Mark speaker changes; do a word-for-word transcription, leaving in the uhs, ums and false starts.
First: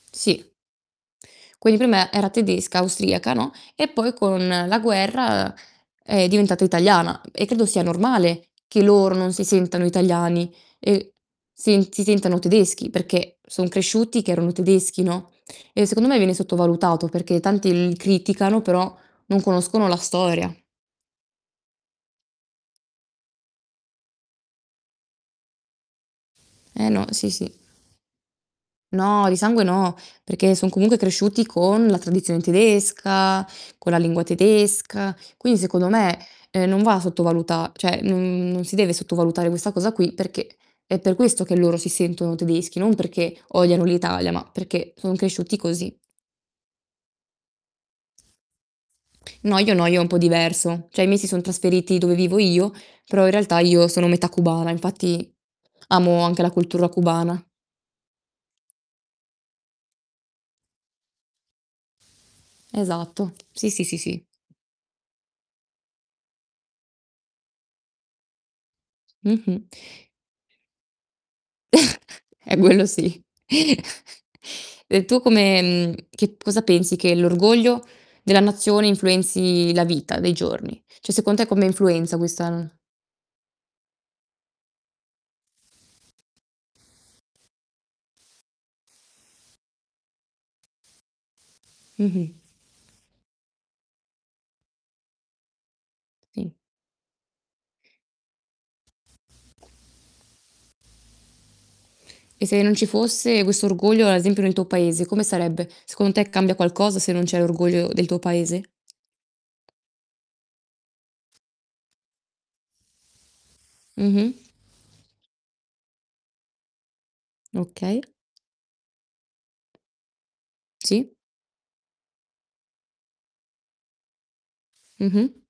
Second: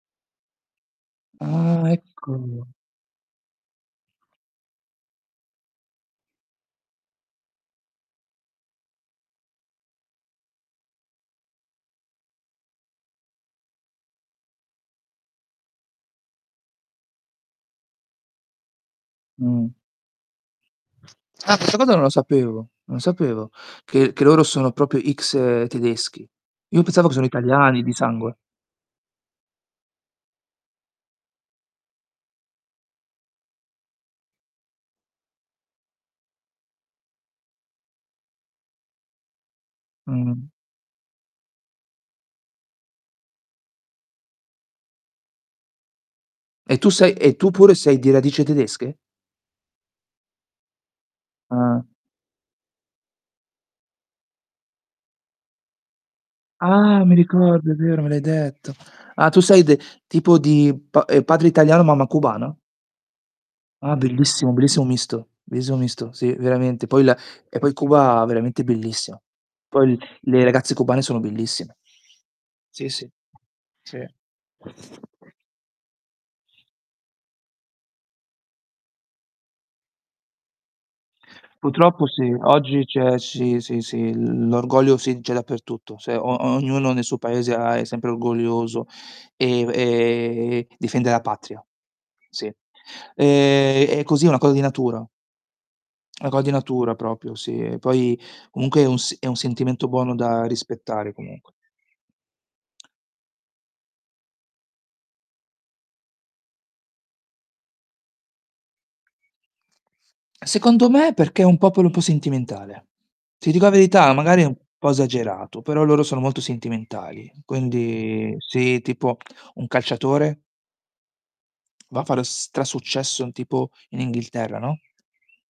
Speaker 1: Sì. Quindi
Speaker 2: Ah,
Speaker 1: prima era
Speaker 2: ecco.
Speaker 1: tedesca, austriaca no, e poi con la guerra, uhm, è diventata italiana e credo sia normale che loro non si sentano italiani, ehm, sen si sentano tedeschi perché, son cresciuti che erano tedeschi, no, e secondo me viene sottovalutato, perché tanti li criticano però, non
Speaker 2: Mh-mh.
Speaker 1: conoscono la storia.
Speaker 2: Ah, questa cosa non lo sapevo non sapevo che che loro sono propio X tedeschi. Io
Speaker 1: Eh no,
Speaker 2: pensavo che sono
Speaker 1: sì, sì.
Speaker 2: italiani di sangue.
Speaker 1: No, di sangue no, perché son comunque cresciuti con la tradizione tedesca, con la lingua tedesca. quini secondo me, ehm, non va sottovaluta ceh non non si deve sottovalutare questa cosa qui
Speaker 2: Mh-mh.
Speaker 1: perché è per questo che loro si sentono tedeschi, non perché odiano l'Italia, ma perché sono cresciuti così.
Speaker 2: E tu sei e tu pure sei di radice tedesche?
Speaker 1: No, io no, io è un po' diverso. ceh i miei si sono
Speaker 2: Ah.
Speaker 1: trasferiti dove vivo io, però in realtà io sono metà cubana, infatti amo anche la cultura
Speaker 2: Ah, mi
Speaker 1: cubana.
Speaker 2: ricordo, è vero, me l'hai detto. Ah, tu sei de tipo di pa ehm, padre italiano, mamma cubana?
Speaker 1: Esatto. Sì, sì,
Speaker 2: Ah
Speaker 1: sì, sì.
Speaker 2: bellissimo, bellissimo misto, bellissimo misto. Sì, veramente. Poi la e poi Cuba veramente bellissimo.
Speaker 1: Mh-mh.
Speaker 2: Poi le ragazze cubane sono bellissime.
Speaker 1: Eh quello
Speaker 2: Sì, sì.
Speaker 1: sì.
Speaker 2: Sì.
Speaker 1: E tu come mhmm, che cosa pensi che l'orgoglio della nazione influenzi la vita dei giorni? Cioè, secon te come
Speaker 2: putroppo
Speaker 1: influenza
Speaker 2: sì,
Speaker 1: questa, n
Speaker 2: oggi c'è sì, sì, sì, l l'orgoglio sì, c'è dappertutto. Se o ognuno ne suo Paese ha è sempre orgoglioso, ehm, e difende la patria,
Speaker 1: Mh-mh.
Speaker 2: sì. Ehm, è così, è una cosa di natura. Una coa di
Speaker 1: Sì.
Speaker 2: natura propio, sì. E poi comunque è un s è un sentimento buono da rispettare comunque.
Speaker 1: E se non ci fosse questo orgoglio, ad esempio nel tuo Paese, come sarebbe? Secondo te cambia qualcosa se non c'è l'orgoglio del tuo Paese?
Speaker 2: Secondo me perché è un popolo un po' sentimentale. Ti dico la verità,
Speaker 1: Mh-mh.
Speaker 2: magari è un po' esagerato, però loro sono molto sentimentali.
Speaker 1: Okay.
Speaker 2: Quindi sì, tipo un calciatore
Speaker 1: Sì.
Speaker 2: va a fare stra-successo tipo in Inghilterra, no?
Speaker 1: Mh-mh.